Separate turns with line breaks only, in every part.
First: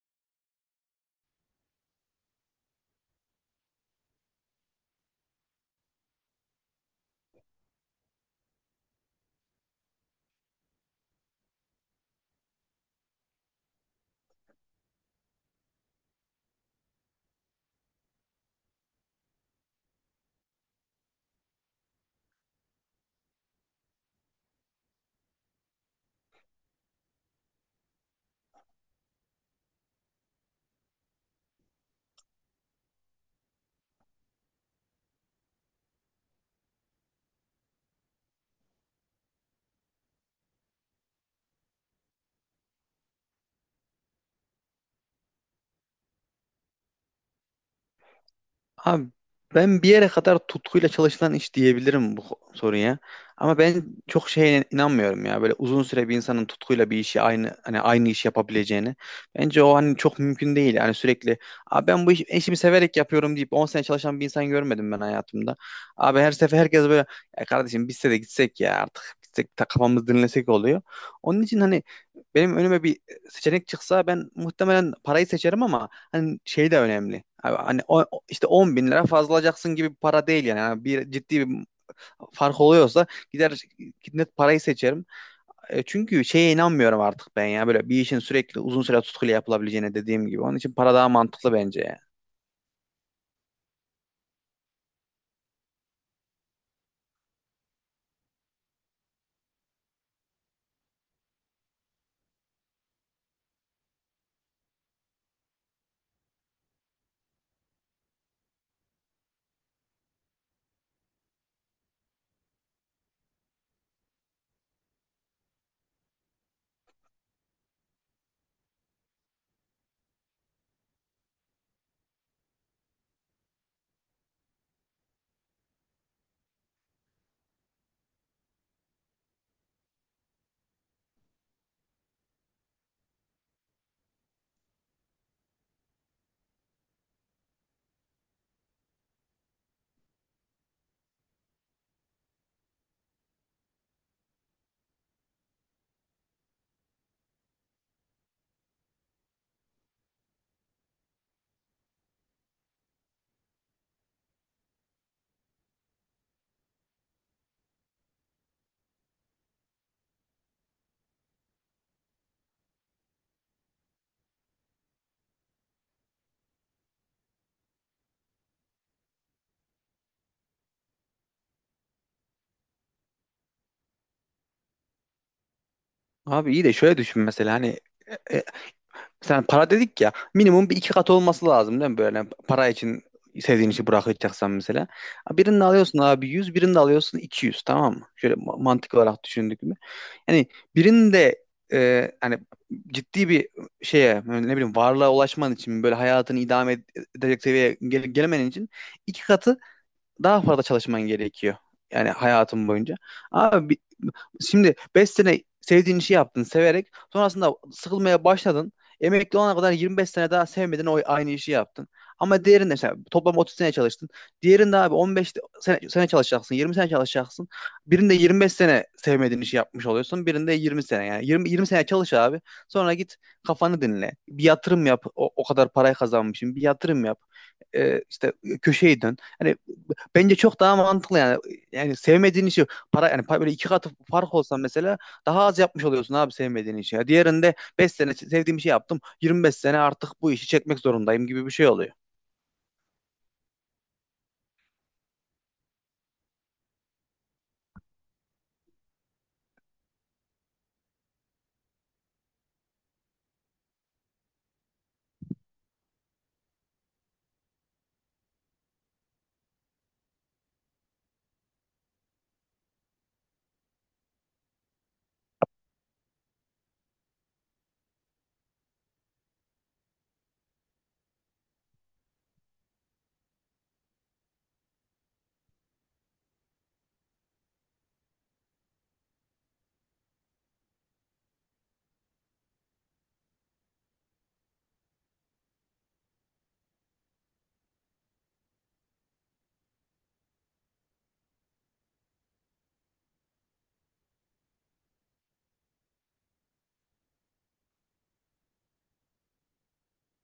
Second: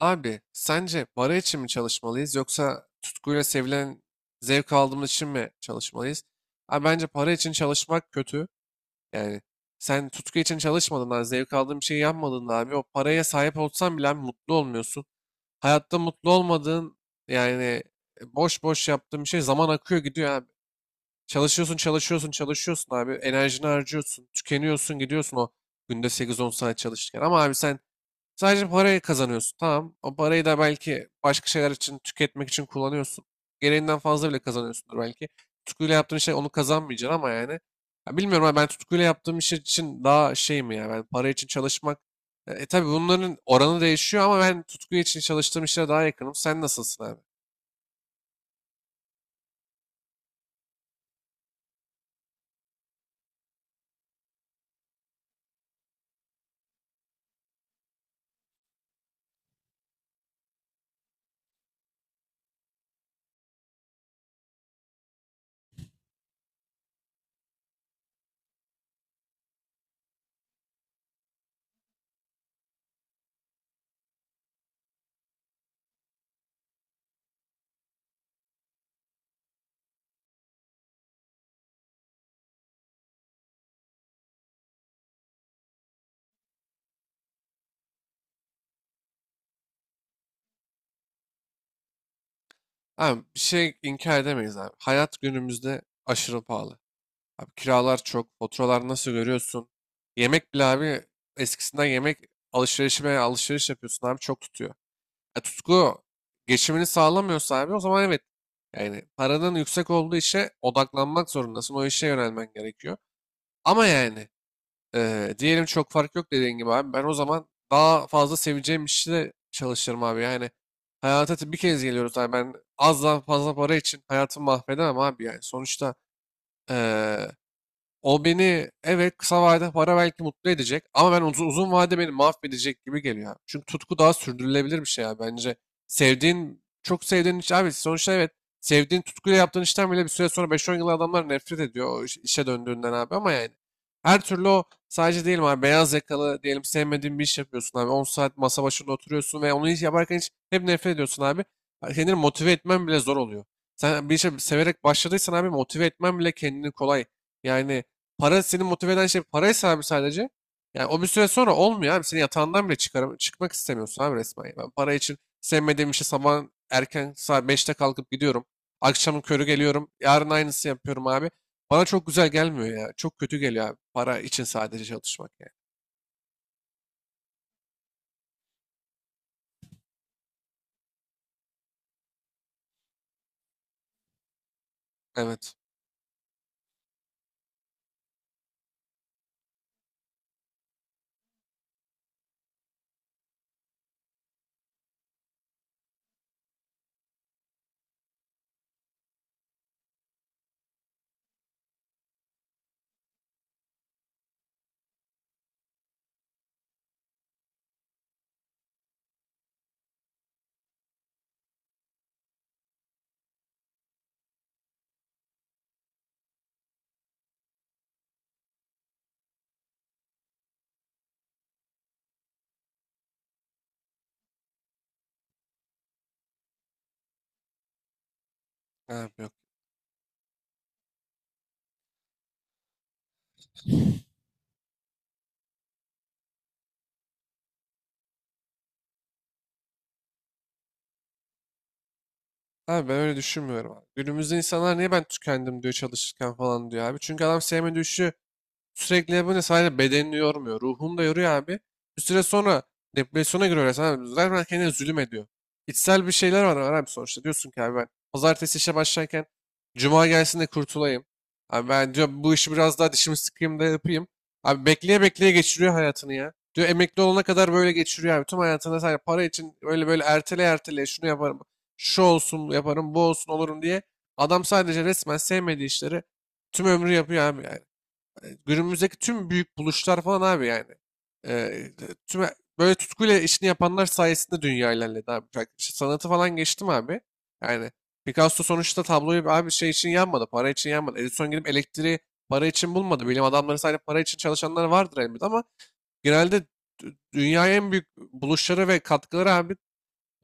Abi sence para için mi çalışmalıyız yoksa tutkuyla sevilen zevk aldığımız için mi çalışmalıyız? Abi bence para için çalışmak kötü. Yani sen tutku için çalışmadığında, zevk aldığın bir şey yapmadığında abi o paraya sahip olsan bile abi mutlu olmuyorsun. Hayatta mutlu olmadığın yani boş boş yaptığın bir şey zaman akıyor gidiyor abi. Çalışıyorsun çalışıyorsun çalışıyorsun abi enerjini harcıyorsun tükeniyorsun gidiyorsun o günde 8-10 saat çalışırken ama abi sen sadece parayı kazanıyorsun. Tamam. O parayı da belki başka şeyler için tüketmek için kullanıyorsun. Gereğinden fazla bile kazanıyorsundur belki. Tutkuyla yaptığın şey onu kazanmayacaksın ama yani. Ya bilmiyorum ama ben tutkuyla yaptığım iş için daha şey mi ya ben para için çalışmak. Tabii bunların oranı değişiyor ama ben tutku için çalıştığım işlere daha yakınım. Sen nasılsın abi?
Abi, ben bir yere kadar tutkuyla çalışılan iş diyebilirim bu soruya. Ama ben çok şeye inanmıyorum ya. Böyle uzun süre bir insanın tutkuyla bir işi aynı, hani aynı iş yapabileceğini, bence o hani çok mümkün değil. Yani sürekli... Abi ben bu işimi severek yapıyorum deyip 10 sene çalışan bir insan görmedim ben hayatımda. Abi her sefer herkes böyle, ya kardeşim biz de gitsek ya, artık gitsek ta kafamızı dinlesek oluyor. Onun için hani benim önüme bir seçenek çıksa ben muhtemelen parayı seçerim ama hani şey de önemli. Abi, hani o, işte 10 bin lira fazla alacaksın gibi bir para değil yani. Yani bir ciddi bir fark oluyorsa gider, net parayı seçerim. Çünkü şeye inanmıyorum artık ben ya, böyle bir işin sürekli uzun süre tutkuyla yapılabileceğine, dediğim gibi. Onun için para daha mantıklı bence ya.
Abi bir şey inkar edemeyiz abi. Hayat günümüzde aşırı pahalı. Abi kiralar çok, faturalar nasıl görüyorsun? Yemek bile abi eskisinden yemek alışverişime alışveriş yapıyorsun abi çok tutuyor. Tutku geçimini sağlamıyorsa abi o zaman evet. Yani paranın yüksek olduğu işe odaklanmak zorundasın. O işe yönelmen gerekiyor. Ama yani diyelim çok fark yok dediğin gibi abi. Ben o zaman daha fazla seveceğim işi de çalışırım abi. Yani hayata bir kez geliyoruz abi. Ben azdan fazla para için hayatımı mahvedemem abi yani. Sonuçta e, o beni evet kısa vadede para belki mutlu edecek ama ben uzun, uzun vade beni mahvedecek gibi geliyor abi. Çünkü tutku daha sürdürülebilir bir şey ya bence. Sevdiğin çok sevdiğin iş abi sonuçta evet sevdiğin tutkuyla yaptığın işten bile bir süre sonra 5-10 yıl adamlar nefret ediyor o işe döndüğünden abi ama yani her türlü o sadece diyelim abi beyaz yakalı diyelim sevmediğin bir iş yapıyorsun abi 10 saat masa başında oturuyorsun ve onu hiç yaparken hiç hep nefret ediyorsun abi. Kendini motive etmen bile zor oluyor. Sen bir işe severek başladıysan abi motive etmen bile kendini kolay. Yani para seni motive eden şey paraysa abi sadece. Yani o bir süre sonra olmuyor abi. Seni yatağından bile çıkmak istemiyorsun abi resmen. Yani ben para için sevmediğim işe sabah erken saat 5'te kalkıp gidiyorum. Akşamın körü geliyorum. Yarın aynısı yapıyorum abi. Bana çok güzel gelmiyor ya. Çok kötü geliyor abi. Para için sadece çalışmak yani.
Abi iyi de şöyle düşün mesela, hani e, e, sen para dedik ya, minimum bir iki kat olması lazım değil mi, böyle para için sevdiğin işi bırakacaksan mesela.
Evet.
Birini alıyorsun abi 100, birini alıyorsun 200, tamam mı? Şöyle mantık olarak düşündük mü? Yani birinin de, hani, ciddi bir şeye, ne bileyim, varlığa ulaşman için, böyle hayatını idame edecek seviyeye gelemen için iki katı daha fazla çalışman gerekiyor. Yani hayatın boyunca. Abi şimdi 5 sene sevdiğin işi yaptın severek, sonrasında sıkılmaya başladın. Emekli olana kadar 25 sene daha sevmedin, o aynı işi yaptın. Ama diğerinde mesela toplam 30 sene çalıştın. Diğerinde abi 15 sene çalışacaksın, 20 sene çalışacaksın. Birinde 25 sene sevmediğin işi yapmış oluyorsun. Birinde 20 sene yani. 20 sene çalış abi. Sonra git, kafanı dinle. Bir yatırım yap. O kadar parayı kazanmışsın. Bir yatırım yap. İşte köşeyi dön.
Abi yok.
Hani, bence çok daha mantıklı yani. Yani sevmediğin işi, para yani, böyle iki katı fark olsa mesela, daha az yapmış oluyorsun abi sevmediğin işi. Ya diğerinde 5 sene sevdiğim işi yaptım, 25 sene artık bu işi çekmek zorundayım gibi bir şey oluyor.
Abi ben öyle düşünmüyorum abi. Günümüzde insanlar niye ben tükendim diyor çalışırken falan diyor abi. Çünkü adam sevmediği işi sürekli yapınca sadece bedenini yormuyor. Ruhunu da yoruyor abi. Bir süre sonra depresyona giriyor resmen abi. Zaten kendine zulüm ediyor. İçsel bir şeyler var, var abi sonuçta. Diyorsun ki abi ben pazartesi işe başlarken cuma gelsin de kurtulayım. Abi ben diyor bu işi biraz daha dişimi sıkayım da yapayım. Abi bekleye bekleye geçiriyor hayatını ya. Diyor emekli olana kadar böyle geçiriyor abi. Tüm hayatında sadece para için böyle böyle ertele ertele şunu yaparım. Şu olsun yaparım bu olsun olurum diye. Adam sadece resmen sevmediği işleri tüm ömrü yapıyor abi. Yani günümüzdeki tüm büyük buluşlar falan abi yani. E, tüm böyle tutkuyla işini yapanlar sayesinde dünya ilerledi abi. Bak, işte sanatı falan geçtim abi. Yani Picasso sonuçta tabloyu abi şey için yanmadı, para için yanmadı. Edison gidip elektriği para için bulmadı. Bilim adamları sadece para için çalışanlar vardır elbette ama genelde dünyaya en büyük buluşları ve katkıları abi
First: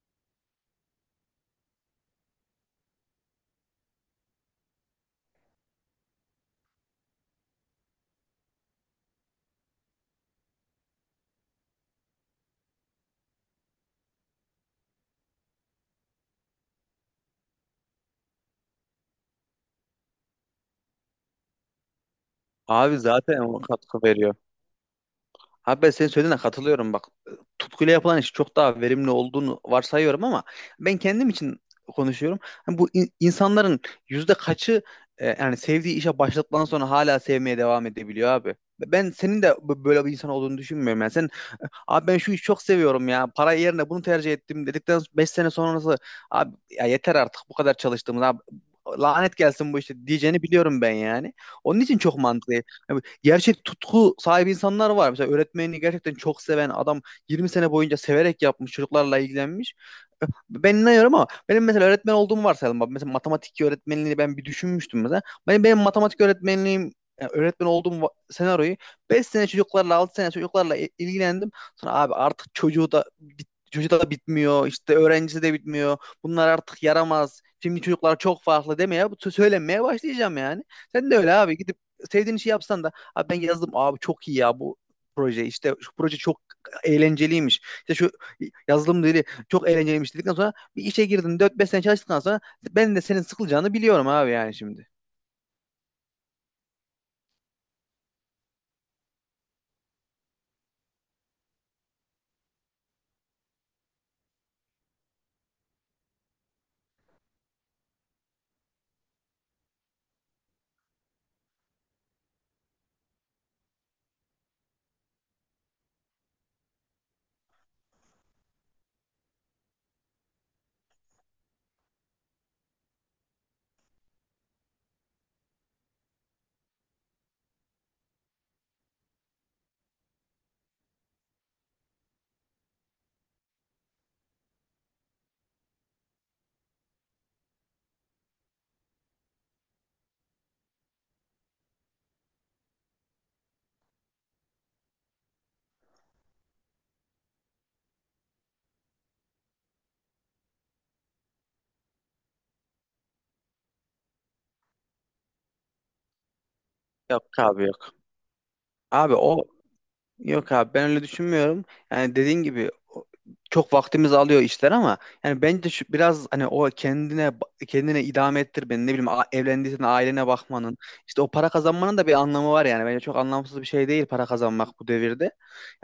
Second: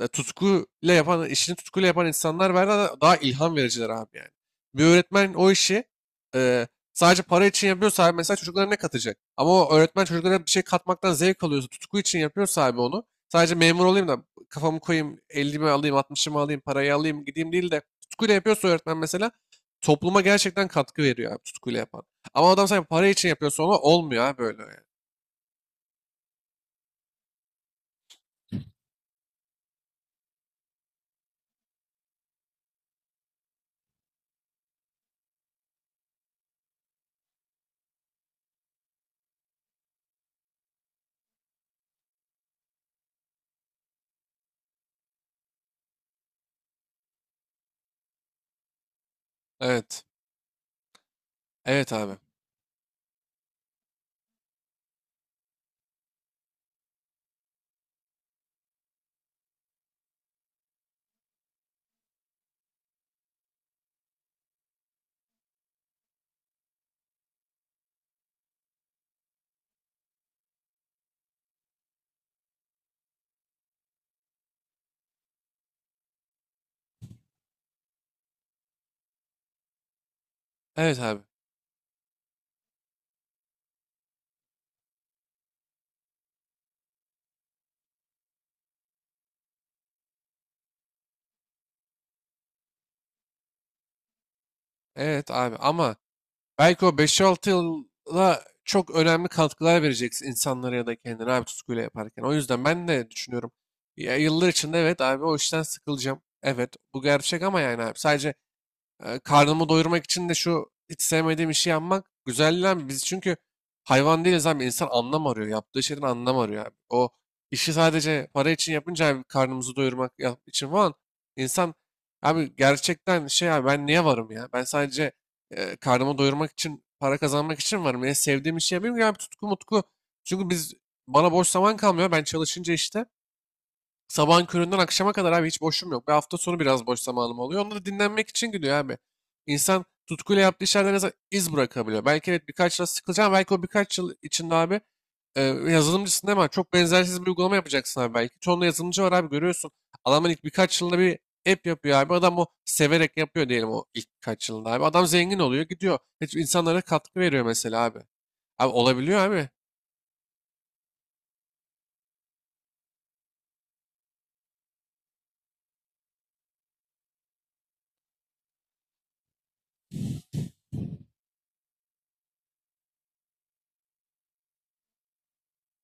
tutkuyla yapan, işini tutkuyla yapan insanlar var da daha ilham vericiler abi yani. Bir öğretmen o işi e, sadece para için yapıyorsa abi mesela çocuklara ne katacak? Ama o öğretmen çocuklara bir şey katmaktan zevk alıyorsa, tutku için yapıyorsa abi onu sadece memur olayım da kafamı koyayım, 50'mi alayım, 60'ımı alayım, parayı alayım gideyim değil de tutkuyla yapıyorsa öğretmen mesela topluma gerçekten katkı veriyor abi tutkuyla yapan. Ama adam sadece
Abi
para için
zaten o
yapıyorsa ona
katkı
olmuyor
veriyor.
abi böyle yani.
Abi, ben senin söylediğine katılıyorum, bak. Tutkuyla yapılan iş çok daha verimli olduğunu varsayıyorum ama ben kendim için konuşuyorum. Hani bu insanların yüzde kaçı, yani sevdiği işe başladıktan sonra hala sevmeye devam edebiliyor abi? Ben senin de böyle bir insan olduğunu düşünmüyorum. Yani sen, abi ben şu işi çok seviyorum ya, para yerine bunu tercih ettim dedikten 5 sene sonrası, abi ya yeter artık bu kadar çalıştığımız abi, lanet gelsin bu
Evet.
işte diyeceğini biliyorum ben yani. Onun
Evet
için
abi.
çok mantıklı. Yani gerçek tutku sahibi insanlar var. Mesela öğretmenini gerçekten çok seven adam 20 sene boyunca severek yapmış, çocuklarla ilgilenmiş. Ben inanıyorum ama benim mesela öğretmen olduğumu varsayalım. Bak mesela, matematik öğretmenliğini ben bir düşünmüştüm mesela. Benim matematik öğretmenliğim, yani öğretmen olduğum senaryoyu, 5 sene çocuklarla, 6 sene çocuklarla ilgilendim. Sonra abi artık çocuğu da çocuğu da bitmiyor, işte öğrencisi de bitmiyor, bunlar artık yaramaz, şimdi çocuklar çok farklı demeye, bu söylenmeye başlayacağım yani.
Evet
Sen de
abi.
öyle abi, gidip sevdiğin işi yapsan da, abi ben yazdım abi çok iyi ya bu proje, işte şu proje çok eğlenceliymiş, İşte şu yazılım dili çok eğlenceliymiş dedikten sonra, bir işe girdin dört beş sene çalıştıktan sonra, ben de senin sıkılacağını biliyorum abi yani şimdi.
Evet abi ama belki o 5-6 yıla çok önemli katkılar vereceksin insanlara ya da kendine abi tutkuyla yaparken. O yüzden ben de düşünüyorum. Ya yıllar içinde evet abi o işten sıkılacağım. Evet bu gerçek ama yani abi sadece karnımı doyurmak için de şu hiç sevmediğim işi yapmak güzel lan. Biz çünkü hayvan değiliz abi. İnsan anlam arıyor. Yaptığı şeyden anlam arıyor abi. O işi sadece para için yapınca abi karnımızı doyurmak için falan insan abi gerçekten şey abi ben niye varım ya? Ben sadece karnımı doyurmak için para kazanmak için varım. Yani sevdiğim işi yapayım ya bir tutku mutku. Çünkü biz bana boş zaman kalmıyor. Ben çalışınca işte sabahın köründen akşama kadar abi hiç boşum yok. Bir hafta sonu biraz boş zamanım oluyor. Onda da dinlenmek için gidiyor abi. İnsan tutkuyla yaptığı işlerden en azından iz bırakabiliyor. Belki evet birkaç yıl sıkılacağım. Belki o birkaç yıl içinde abi yazılımcısın değil mi? Çok benzersiz bir uygulama yapacaksın abi belki. Çoğunda yazılımcı var abi görüyorsun. Adamın ilk birkaç yılda bir app yapıyor abi. Adam o severek yapıyor diyelim o ilk birkaç yılında abi. Adam zengin oluyor gidiyor. Hiç insanlara katkı
Yok
veriyor
abi,
mesela
yok.
abi. Abi
Abi
olabiliyor
o...
abi.
Yok abi, ben öyle düşünmüyorum. Yani dediğin gibi, o- çok vaktimizi alıyor işler ama yani bence şu, biraz hani, o kendine kendine idame ettir, beni ne bileyim, evlendiysen ailene bakmanın, işte o para kazanmanın da bir anlamı var yani, bence çok anlamsız bir şey değil para kazanmak bu devirde.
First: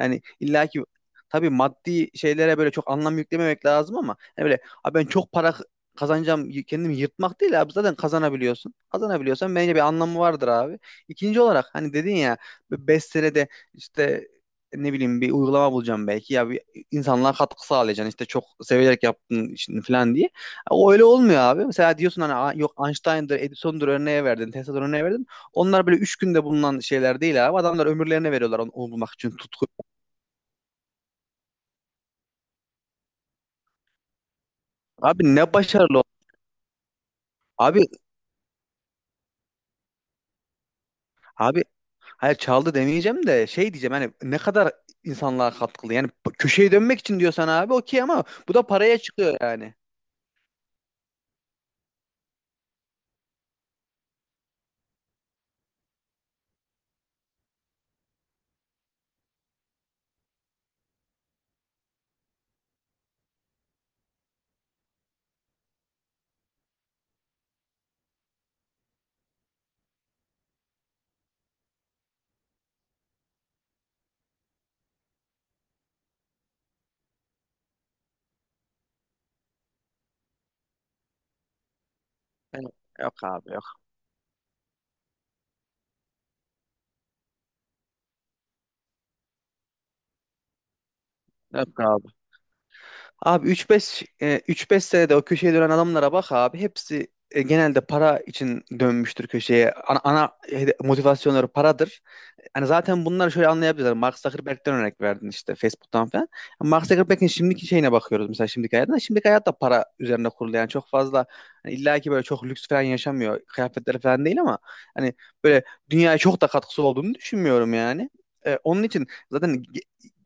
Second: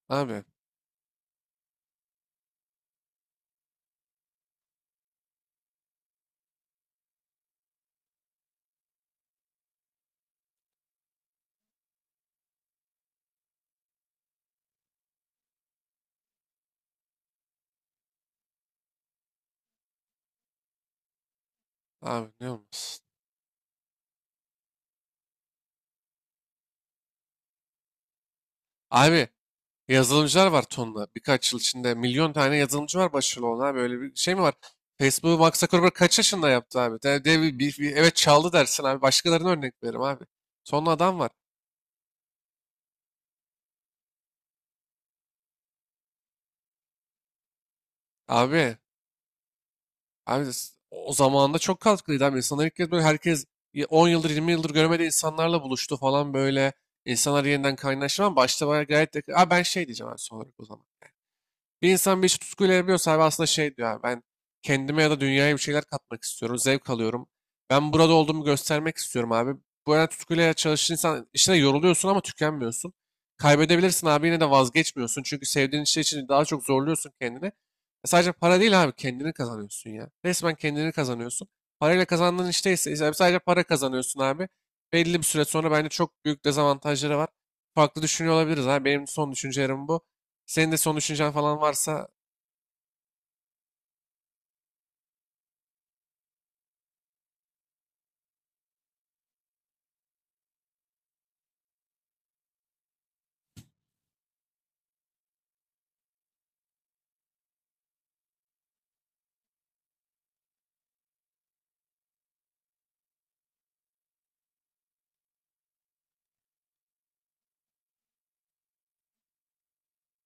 Yani
Abi.
illaki, tabii maddi şeylere böyle çok anlam yüklememek lazım, ama hani böyle abi ben çok para kazanacağım, kendimi yırtmak değil abi, zaten kazanabiliyorsun. Kazanabiliyorsan bence bir anlamı vardır abi. İkinci olarak, hani dedin ya, 5 senede işte ne bileyim bir uygulama bulacağım belki, ya bir insanlığa katkı sağlayacaksın, işte çok severek yaptın işini falan diye. O öyle olmuyor abi. Mesela diyorsun
Abi
hani,
ne
"Aa, yok
olmuş?
Einstein'dır, Edison'dur örneğe verdin, Tesla'dır örneğe verdin." Onlar böyle üç günde bulunan şeyler değil abi. Adamlar ömürlerini veriyorlar onu bulmak
Abi
için, tutku.
yazılımcılar var tonla. Birkaç yıl içinde milyon tane yazılımcı var başarılı olan abi. Öyle bir şey mi var?
Abi
Facebook'u
ne
Mark Zuckerberg
başarılı.
kaç yaşında yaptı abi?
Abi,
Evet çaldı dersin abi. Başkalarına örnek veririm abi. Tonla adam var.
abi hayır çaldı demeyeceğim de şey diyeceğim hani, ne kadar insanlığa katkılı. Yani köşeye dönmek için diyorsan abi okey, ama bu da
Abi,
paraya çıkıyor yani.
abi o zamanında çok katkılıydı abi. İnsanlar ilk kez böyle herkes 10 yıldır 20 yıldır görmediği insanlarla buluştu falan böyle. İnsanlar yeniden kaynaştı ama başta bayağı gayet de... Abi ben şey diyeceğim abi son olarak o zaman. Bir insan bir işi tutkuyla yapıyorsa abi aslında şey diyor abi, ben kendime ya da dünyaya bir şeyler katmak istiyorum. Zevk alıyorum. Ben burada olduğumu göstermek istiyorum abi. Bu arada tutkuyla çalışan insan işine yoruluyorsun ama tükenmiyorsun. Kaybedebilirsin abi yine de vazgeçmiyorsun. Çünkü sevdiğin şey için daha çok zorluyorsun kendini. E sadece para değil abi kendini kazanıyorsun ya. Resmen kendini kazanıyorsun. Parayla kazandığın
Yani
işteyse ise
yok
sadece
abi,
para
yok.
kazanıyorsun abi. Belli bir süre sonra bence çok büyük dezavantajları var. Farklı düşünüyor olabiliriz abi. Benim son düşüncelerim bu. Senin de son düşüncen falan
Yok
varsa
abi. Abi 3-5 senede o köşeye dönen adamlara bak abi. Hepsi genelde para için dönmüştür köşeye. Ana motivasyonları paradır. Yani zaten bunları şöyle anlayabiliriz. Mark Zuckerberg'den örnek verdin işte, Facebook'tan falan. Mark Zuckerberg'in şimdiki şeyine bakıyoruz mesela, şimdiki hayatına. Şimdiki hayat da para üzerine kurulu. Yani çok fazla, hani illa ki böyle çok lüks falan yaşamıyor, kıyafetleri falan değil, ama hani böyle dünyaya çok da katkısı olduğunu düşünmüyorum yani. Onun için zaten,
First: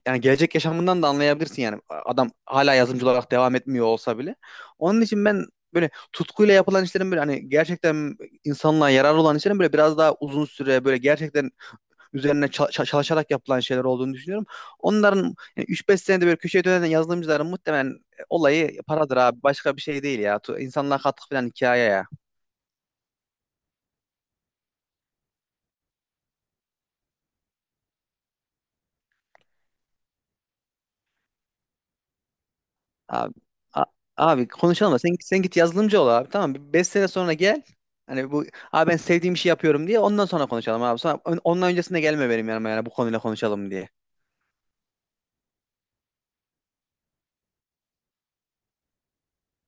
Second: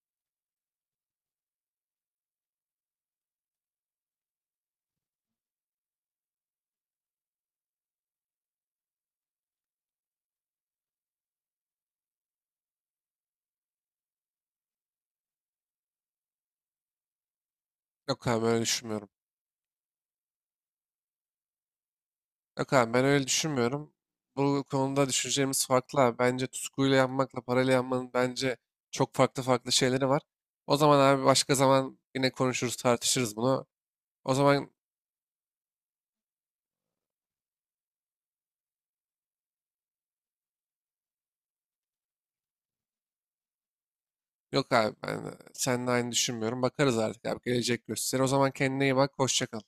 yani gelecek yaşamından da anlayabilirsin yani. Adam hala yazımcı olarak devam etmiyor olsa bile. Onun için ben böyle tutkuyla yapılan işlerin, böyle hani gerçekten insanlığa yararlı olan işlerin, böyle biraz daha uzun süre böyle gerçekten üzerine çalışarak yapılan şeyler olduğunu düşünüyorum. Onların, yani 3-5 senede böyle köşeye dönen yazılımcıların, muhtemelen
yok abi öyle
olayı
düşünmüyorum.
paradır abi. Başka bir şey değil ya. İnsanlığa katkı falan hikaye ya.
Yok abi ben öyle düşünmüyorum. Bu konuda düşüncelerimiz farklı abi. Bence tutkuyla yapmakla parayla yapmanın bence çok farklı farklı şeyleri var. O zaman abi başka zaman yine konuşuruz
Abi,
tartışırız bunu.
a-
O
abi
zaman
konuşalım da sen, git yazılımcı ol abi, tamam mı? 5 sene sonra gel. Hani bu, abi ben sevdiğim işi yapıyorum diye ondan sonra konuşalım abi. Sonra, ondan öncesinde gelme benim yanıma yani bu konuyla, konuşalım diye.
yok abi ben seninle aynı düşünmüyorum. Bakarız artık abi gelecek gösterir. O zaman kendine iyi bak hoşça kal.